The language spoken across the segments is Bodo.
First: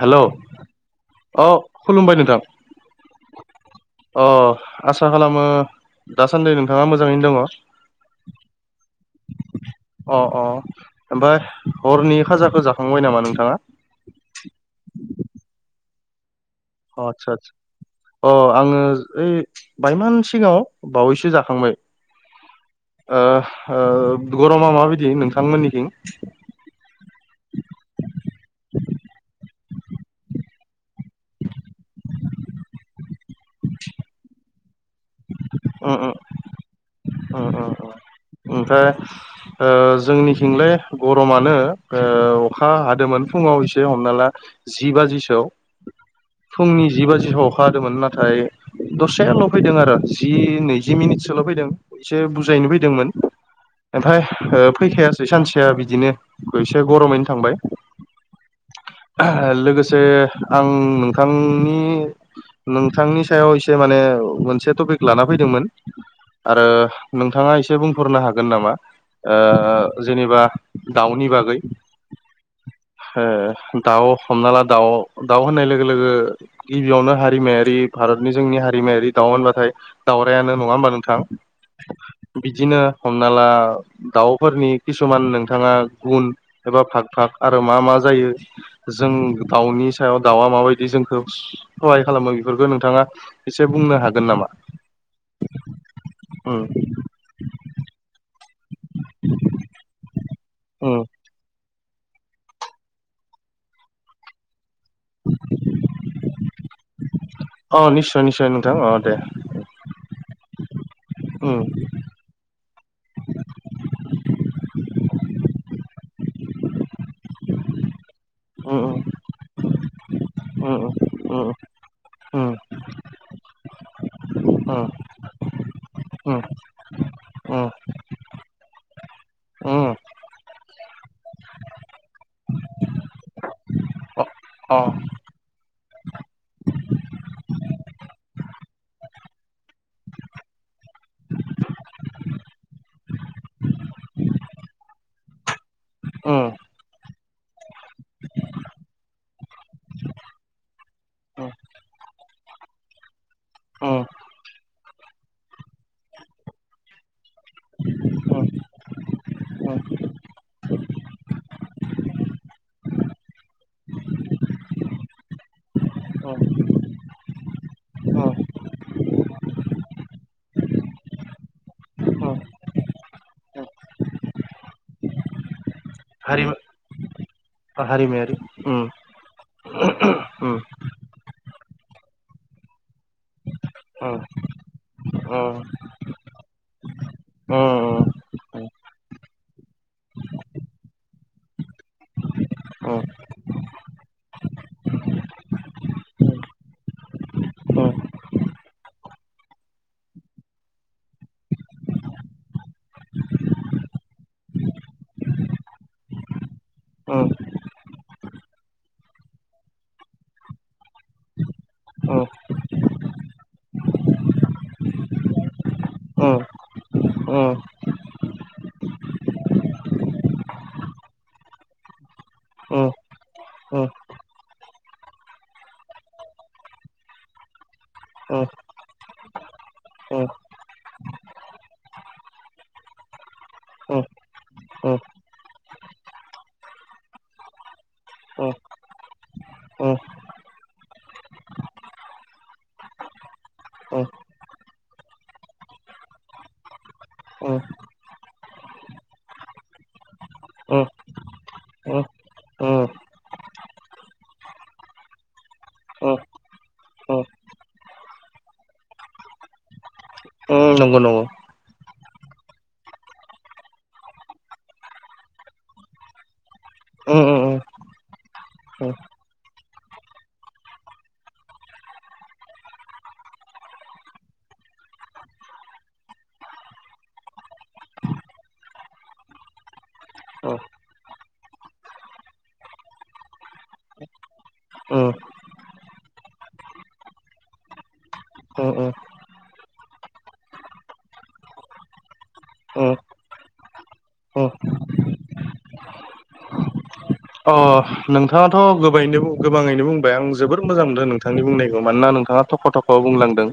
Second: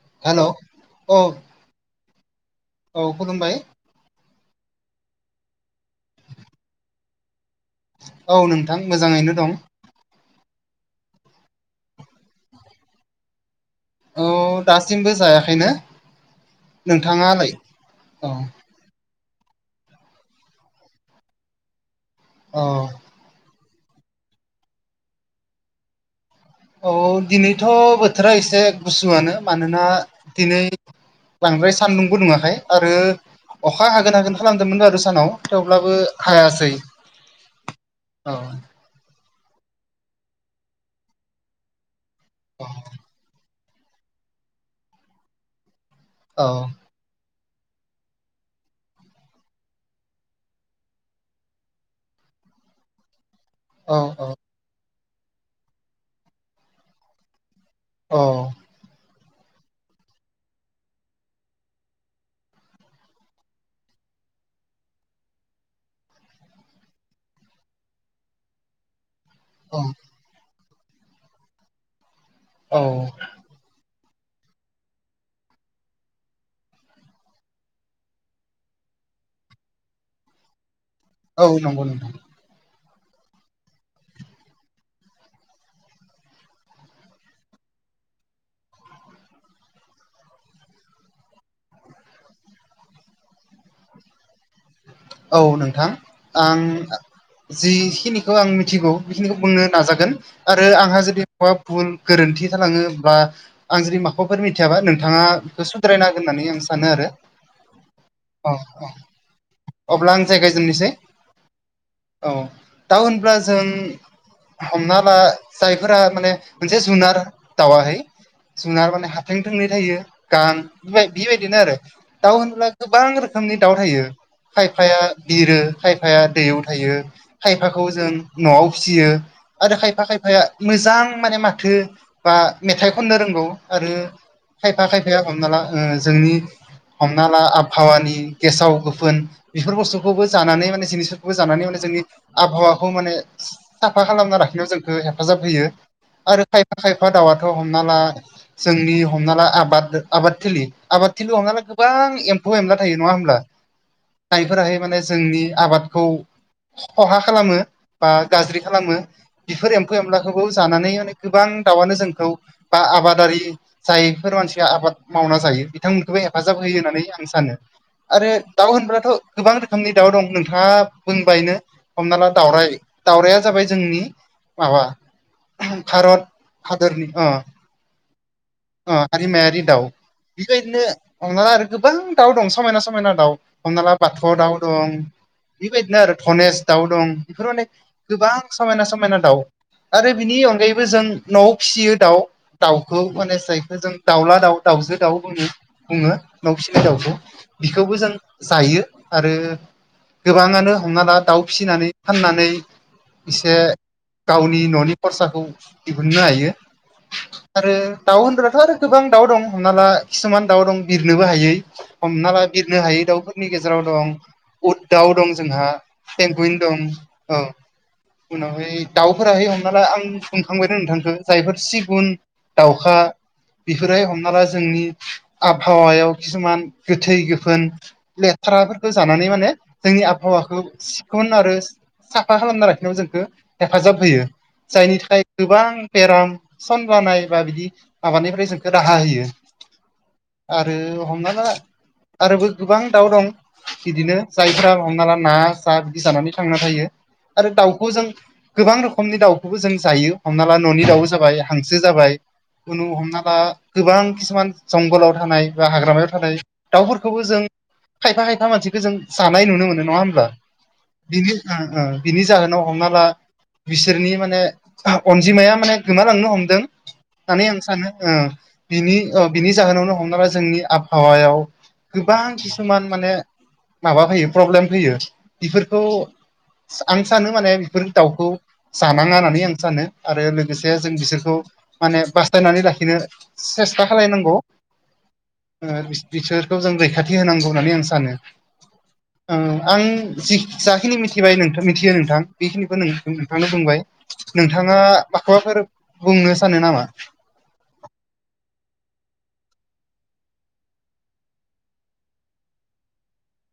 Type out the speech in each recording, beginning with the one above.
हेल' अ खुलुमबाय नोंथां। औ खुलुमबाय। अ आसा खालामो दासान्दि नोंथाङा मोजाङैनो दङ। औ नोंथां मोजाङैनो दं। अ अ ओमफफ्राय हरनि खाजाखौ जाखांबाय नामा नोंथाङा? औ दासिमबो जायाखैनो। अ आतसा नोंथाङालाय औ आसा अ आङो ओइ बायमान सिगाङाव बावैसो जाखांबाय औ गरमा माबायदि नोंथांमोननिथिं औ दिनैथ' बोथोरा एसे गुसुआनो मानोना दिनै लांद्राय सानदुंबो नुङाखै आरो अखा हागोन हागोन खालामदोंमोनल आरो सानाव उम थेवब्लाबो हायासै उम औ उम ओमफ्राय जोंनिथिंलाय गरमानो औ अखा हादोंमोन फुङाव एसे हमना ला जि बाजिसोआव औ फुंनि जि बाजिसआव अखाादोंमोन नाथाय दसेल' फैदों आरो जि नैजि मिनिटसोल' फैदों एसे बुजायनो फैदोंमोन औ ओमफ्राय फैखास सानसेया बिदिनोसे गरमैनो थांबाय अ लोगोसे आं नोंथांनि नोंथांनि सायाव एसे माने मोनसे टपिक लाना फैदोंमोन आरो नोंथाङा एसे बुंफोरनो हागोन नामा जेनेबा दाउनि बागै औ दाउ हमना ला दाउ दाउ होननाय लोगो लोगो गिबियावनो हारिमायारि भारतनि जोंनि हारिमायारि दाउ होनबाथाय दावउरायायानो नङा होमबा नोंथां औ नंगौ नोंथां बिदिनो हमना ला दाउफोरनि किसुमान नोंथाङा गुन एबा फाग फाग आरो मा मा जायो जों दाउनि सायाव दाउआ माबायदि जोंखौ सहाय खालामो बेफोरखौ नोंथाङा एसे बुंनो हागोन नामा औ नोंथां उम आं जिखिनि खौ आं मिथिगौ बेखिनिखौ बुंनो नाजागोन आरो उम आंहा जुदि मा फुल गोरोन्थि थालाङोब्ला आं जुदि माफोर मिथियाबा नों नोंथाङा बेखौ सुद्रायन हांगोन होननानै आं सानो आरो अ निस्सय निस्सय औ नोंथां अ औ दे अब्ला आं जायगायजेननोसै उम औ दा होनब्ला जों हमना ला जायफोरा माने मोनसे जुनार दावाहै उम जुनार माने हाथं थोंनै थायो गां उम उम बेबाय उम बेबायदिनो आरो दाउ उम होनोब्ला गोबां रोखोमनि दाउ थायो खायफाया बिरो खायफाया उम दैयाव थायो उम खायफाखौ जों न'आव फिसियो आरो उम खायफा खायफाया मोजां माने माथो बा मेथाइ खननो रोंगौ आरो अ अ खायफा खायफाया हमना ला जोंनि हमना ला आबहावानि गेसाव गोफोन बेफोर बुस्थुखौबो जानानै माने जिनिसफोरखौबो जानानै माने जोंनि आबहावाखौ माने साफा खालामना लाखिनायाव जोंखौ हेफाजाब होयो उम आरो खायफा खायफा दाउआथ' हमना ला जोंनि हमना ला आबाद आबाद थिलि आबाद थिलि उम हमना ला गोबां एम्फौ एनला थायो नङा होमब्ला ओम। जायफोराहाय माने जोंनि आबादखौ खहा खालामो बा गाज्रि खालामो। बेफोर एम्फौ-एनलाखौबो जानानै माने गोबां दाउआनो जोंखौ बा आबादारि। जायफोर मानसिया आबाद मावना जायो बिथांमोनखौबो हेफाजाब होयो होननानै आं सानो। आरो दाउ होनब्लाथ' गोबां रोखोमनि दाउ दं नोंथाङा बुंबायनो। हमना ला दाउराय दावरायया जाबाय जोंनि माबा। भारत हादरनि अ। हारिमायारि ओम। हारिमायारि दाउ बेबायदिनो हमनाला आरो गोबां दाउ दं समायना समायना दाउ हमना ला। अ बाथ' दाउ दं। अ बेबायदिनो आरो धनेस दाउ दं बेफोर अ माने अ गोबां समायना समायना दाउ। आरो बिनि अनगायैबो जों न'आव फिसियो दाउ। अ दाउखौ माने जायखौ जों दाउला दाउ दाउजो दाउ बुङो बुङो न'आव फिसिनाय दाउखौ। बिखौबो जों जायो। आरो गोबाङानो हमनाला दाउ फिसिनानै फाननानै इसे गावनि न'नि खरसाखौ दिहुननो हायो। अ आरो दाउ होनग्राथ' आरो गोबां दाउ दं हमना ला किसुमान दाउ दं बिरनोबो हायै। हमना ला बिरनो हायो दाउफोरनि गेज जेराव दं, उद दाउ दं जोंहा पेंगुइन दं औ। उनावहाय दाउफोराहाय हमना ला आं फुंखांबायदे नोंथांखौ जायफोर सिगुन अ दावखा। अ बिफोरो हमना ला जोंनि आबहावायाव खिसुमान गोथै गोफोन अ फाराफोरखौ जानानै माने जोंनि आबहावाखौ सिखन आरो साफा खालामना लाखिनायाव जोंखौ हेफाजाब होयो जायनि थाखाय गोबां बेराम सान बानायबा बिदि माबानिफ्राय जोंखौ राहा होयो। आरो हमना ला आरोबो गोबां दाउ दं। बिदिनो जायफ्रा हमना ला ना जा बिदि जानानै थांना थायो आरो दाउखौ जों गोबां रोखोमनि दाउखौबो जों जायो हमना ला न'नि दाउबो जाबाय, हांसो जाबाय। खुनु हमना ला गोबां खिसुमान जंगलाव थानाय बा हाग्रामायाव थानाय दाउफोरखौबो जों खायफा खायफा मानसिखौ जों जानाय नुनो मोनो नङा ओमबा? औ नंगौ नंगौ। ओं ओ बिनि जाहोनाव हमना ला बिसोरनि माने अनजिमाया माने गोमालांनो हमदों। उम, उम, होननानै आं सानो ओ उम, बिनि ओ बिनि जाहोनावनो हमना जोंनि आबहावायाव गोबां किसुमान माने माबा फैयो प्रब्लेम फैयो बिफोरखौ आं सानो माने बेफोर दाउखौ जानाङा होननानै आं सानो आरो लोगोसे जों बिसोरखौ माने बास्तायनानै लाखिनो सेस्था खालायनांगौ। उम, उम, ओ बिस बिसोरखौ जों रैखाथि होनांगौ होननानै आं सानो। [unintelligible] ओं आं जि जाखिनि मिथिबाय नोंथां मिथियो नोंथां बेखिनिखौ नोंथांनो बुंबाय। उम. नोंथाङा माखौबाफोर बुंनो सानो नामा? अ नोंथाङाथ' गोबायैनो बु गोबाङैनो बुंबाय आं जोबोर मोजां मोनदों नोंथांनि बुंनायखौ मानोना नोंथाङा थफ' थफ औ बुंलांदों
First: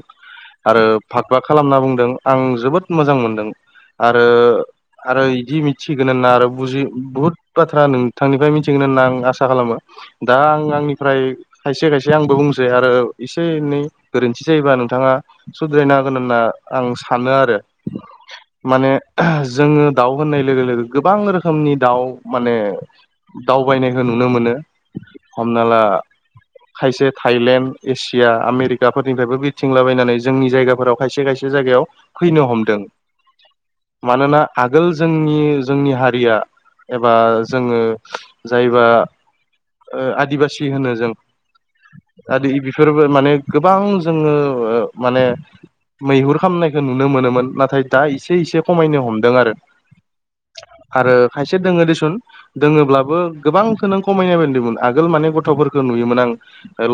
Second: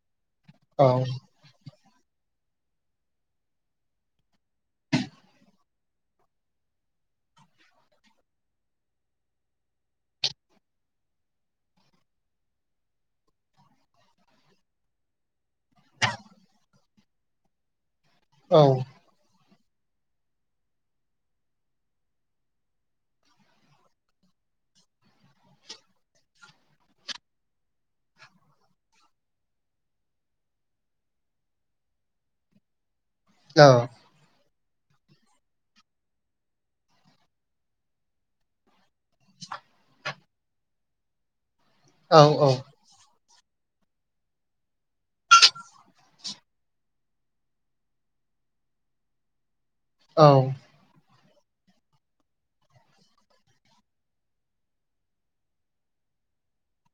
आरो औ फागबा खालामना बुंदों आं जोबोद मोजां मोनदों। आरो आरो इदि मिथिगोन होनना आरो बुजि बुहुत बाथ्रा नोंथांनिफ्राय मिथ थिगोन होनना आं आसा खालामो दा आं आंनिफ्राय खायसे खायसे आंबो बुंसै आरो एसे एनै गोरोन्थि जायोबा नोंथाङा सुद्रायना हांगोन होनना आं सानो आरो औ माने जोङो दाउ होननाय लोगो लोगो गोबां रोखोमनि दाउ माने दावबायनायखौ नुनो मोनो हमना ला खायसे थाइलेण्ड एसिया आमेरिकाफोरनिफ्रायबो बिथिंलाबायनानै जोंनि जायगाफोराव खायसे खायसे जायगायाव फैनो हमदों। औ मानोना आगोल जोंनि जोंनि हारिया एबा जोङो जायबा आदिबासि होनो जों औ आदि बि फोरबो माने गोबां जोङो ओ माने मैहुर खामनायखौ नुनो मोनोमोन नाथाय दा इसे इसे खमायनो हमदों आरो। औ आरो खायसे दोङो देसुन दोङोब्लाबो गोबांखौो नों खमायनाय बायदोंमोन आगोल माने गथ'फोरखौ नुयोमोन आं,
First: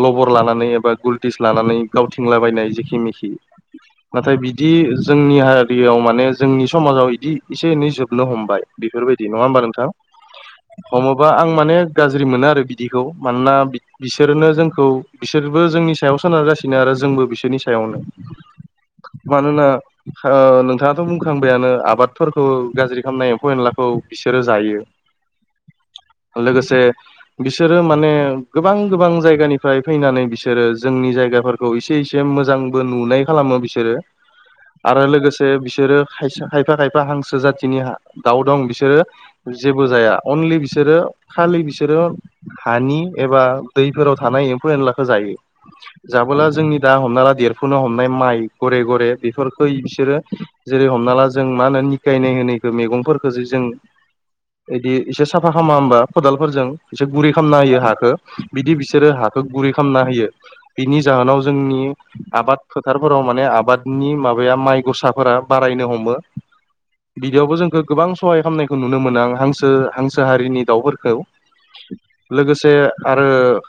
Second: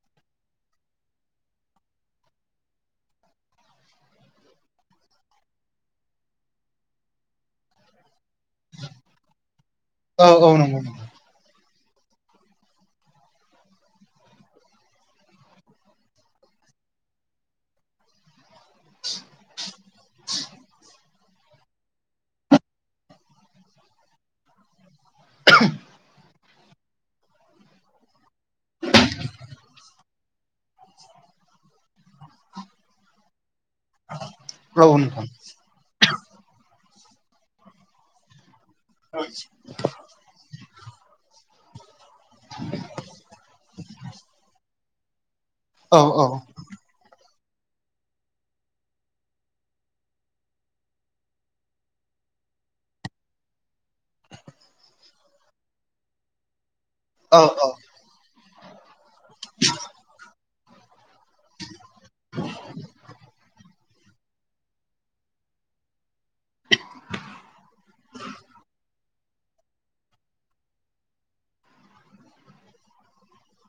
लबर लानानै एबा गलटिस लानानै गावथिंलाबायनाय जेखि मिखि नाथाय बिदि जोंनि हारियाव माने जोंनि समाजाव बिदि एसे एनै जोबनो हमबाय। बेफोरबायदि नङा होमबा नोंथां? औ औ नंगौ। नंगौ हमोबा आं माने गाज्रि मोनो आरो बिदिखौ मानोना बिसोरनो जोंखौ बिसोरबो जोंनि सायाव सोनारगासिनो आरो जोंबो बिसोरनि सायावनो। मानोना नोंथाङाथ' फोखांबायानो आबादफोरखौ गाज्रि खालामनाय एम्फौ एनलाखौ बिसोरो जायो। [unintelligible] लोगोसे बिसोरो माने गोबां गोबां जायगानिफ्राय फैनानै बिसो बिसोरो जोंनि जायगाफोरखौ इसे इसे मोजांबो नुनाय खालामो बिसोरो औ आरो नोंथां लोगोसे बिसोरो खायफा खायफा हांसो जाथिनि दाउ दं बिसोरो जेबो जाया। अनलि बिसोरो खालि बिसोरो हानि एबा दैफोराव थानाय एम्फौ एनलाखौ जायो औ औ जाबोला जोंनि, दा हमना ला देरफुनो हमनाय माइ गघरे गघरे बेफोरखो बिसोरो जेरै हमना ला जों मा होनो निखायनाय होनो मैगंफोरखोसो जों इ इसोर साफा खालामा होमबा खदालफोरजों एसे गुरै औ खालामना होयो हाखो बिदि बिसोरो हाखौ गुरै खालामना होयो। बिनि जाहोनाव जोंनि आबाद फोथारफोराव माने आबाद- - नि माबाया माइ गसाफोरा बारायनो हमो। बिदियावबो जोंखौ गोबां सहाय खालामनायखौ नुनो मोन आं हांस हासो हांसो हारिनि दाउफोरखौ लोगोसे आरो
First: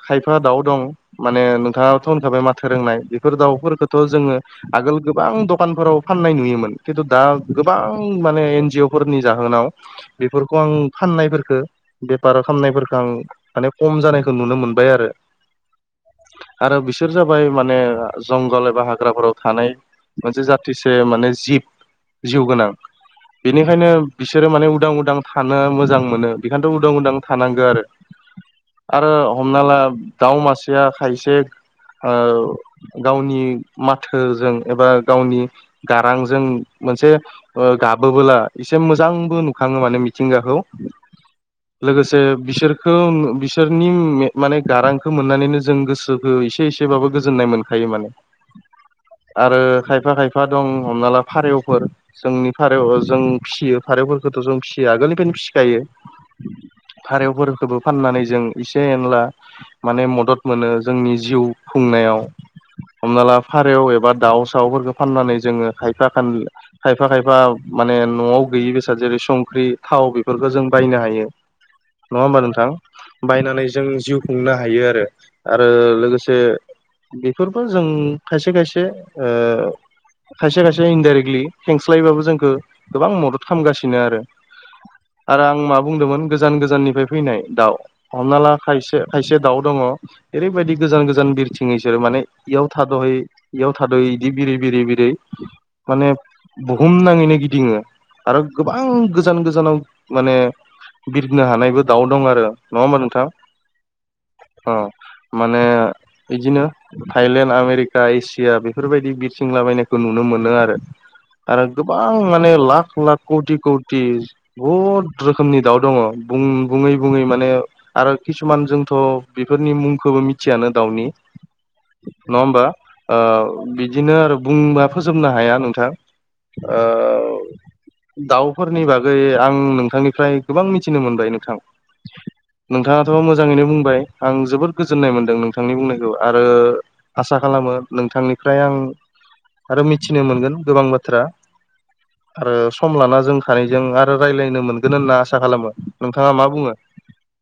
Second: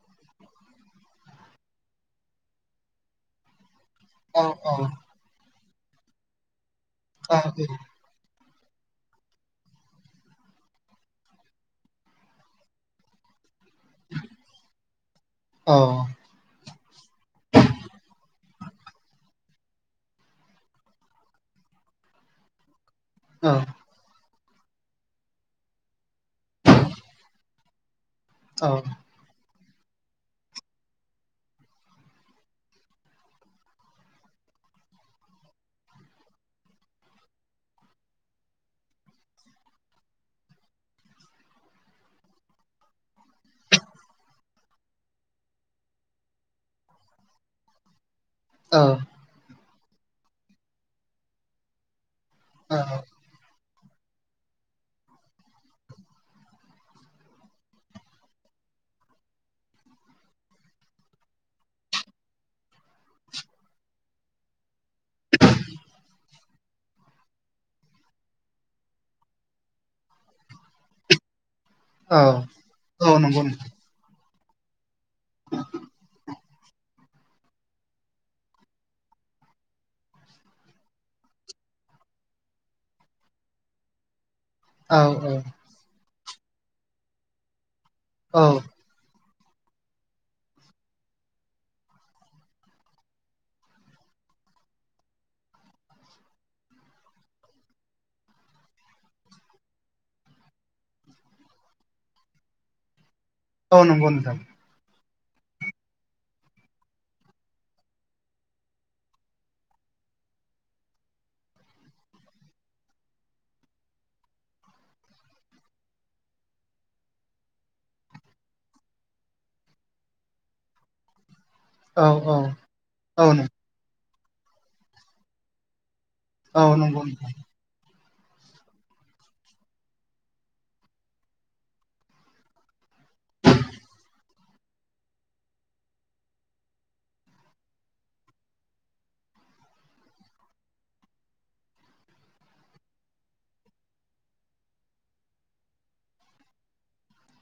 खायफा दाउ दं माने नोंथाङाथ' होनखाबाय माथो रोंनाय बेफोर दाउफोरखो थ' जोङो औ आगोल गोबां दखानफोराव फाननाय नुयोमोन खिन्थु दा औ गोबां गोबां माने एन जिअ फोरनि जाहोनाव बेफोर खौ आं फाननायफोरखो बेफार खालामनायफोरखो आं माने खम जानायखौ नुनो मोनबाय आरो। औ आरो बिसोर जाबाय माने जंगल एबा हाग्राफोराव थानाय मोनसे जाथिसे माने जिब जिउ गोनां। बेनिखायनो बिसोरो माने उदां उदां थानो मोजां मोनो बेखायनोथ' उदां उदां थानांगौ आरो। औ। ओ हमना ला दाउ मासेया खायसे ओ गावनि माथोजों एबा गावनि गारांजों मोनसे गाबोबोला एसे मोजांबो नुखाङो माने मिथिंगाखौ लोगोसे बिसोरखौ बिसोरनि माने गारांखौ मोननानैनो जों गोसो ओ एसे एसेबाबो गोजोननाय मोनखायो माने औ आरो खायफा-खायफा दं हमना ला फारेवफोर जोंनि फारेव ओ औ जों फिसियो। फारेवफोरफोरखौथ' जों फिसियो आगोलनिफायनो फिखायो। फारेवफोरखौबो फाननानै जों एसे एनला। माने मदद मोनो जोंनि जिउ खुंनायाव। हमना ला फारेव एबा दाउ साउफोरखौ फाननानै जोङो खायफा खान। खायफा-खायफा माने न'आव गैयि बेसाद जेरै सं। ख्रि थाव बेफोरखौ जों बायनो हायो नङा होनबा नोंथां नंगौ नोंथां बायनानै जों जिउ। खुंनो हायो आरो, आरो लोगोसे। बेफोरबो जों खायसे-खायसे ओ। खायसे-खायसे इनडाइरेक्टलि खेंस्लायैबाबो जोंखौ गोबां मदद खालामगासिनो आरो। आरो आं मा बुंदोंमोन गोजान गोजाननिफाय फैनाय दाउ औ हमना ला खायसे-खायसे दाउ दङ। ओरैबायदि गोजान-गोजान बिरथिङो इसोरो माने इयाव थाद'है। इयाव थाद'यै इदि बिरै-बिरै-बिरै। माने बुहुम नाङैनो गिदिङो आरो गोबां गोज जान गोजानाव माने बिरनो हानायबो दाउ दं आरो नङा होमबा नोंथां। औ नंगौ नोंथां। अ माने इदिनो थाइलेण्ड आमेरिका एसिया बेफोरबायदि बिरथिंलाबायनायखौ नुनो मोनो आरो। आरो गोबां माने लाख-लाख कौटि कौ टि बुहुद रोखोमनि दाउ दङ बुं बुङै बुङै माने आरो किसुमान जोंथ' बेफोरनि मुंखौबो मिथियानो दाउनि। औ नङा होमबा ओ औ बिदिनो आरो बुंबा फोजोबनो हाया नोंथां औ ओ नंगौ दाउफोरनि बागै आं नोंथांनिफ्राय गोबां मिथिनो मोनबाय नोंथां। नोंथाङाथ' मोजाङैनो बुंबाय आं जोबोद गोजोननाय मोनदों नोंथांनि बुंनायखौ आरो। आसा खालामो नोंथांनिफ्राय आं आरो मिथिनो मोनगोन गोबां बाथ्रा आरो सम लाना जों सानैजों आरो रायलायनो मोनगोन होनना आसा खालामो नोंथाङा मा बुङो।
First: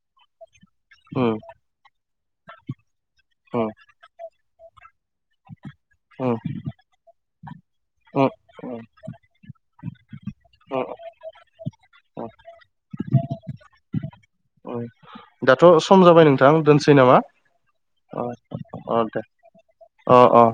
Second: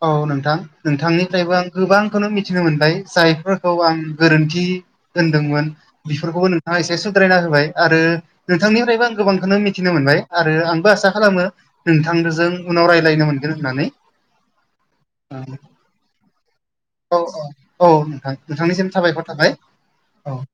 औ नोंथां उम नोंथांनिफ्रायबो आं गोबांखौनो मिथिनो मोनबाय उम जायफोरखौ आं। गोरोन्थि होन्दोंमोन उम बेफोरखौबो नोंथाङा एसे सुद्रायना होबाय। आरो उम उम नोंथांनिफ्रायबो आं गोबांखौनो मिथिनो मोनबाय आरो उम आंबो आसा खालामो। उम नोंथांजों उनाव रायलायनो मोनगोन होननानै। औ दाथ' सम जाबाय नोंथां दोनसै नामा। औ औ नोंथां नोंथांनिसिम साबायखर थाखाय। अ-अ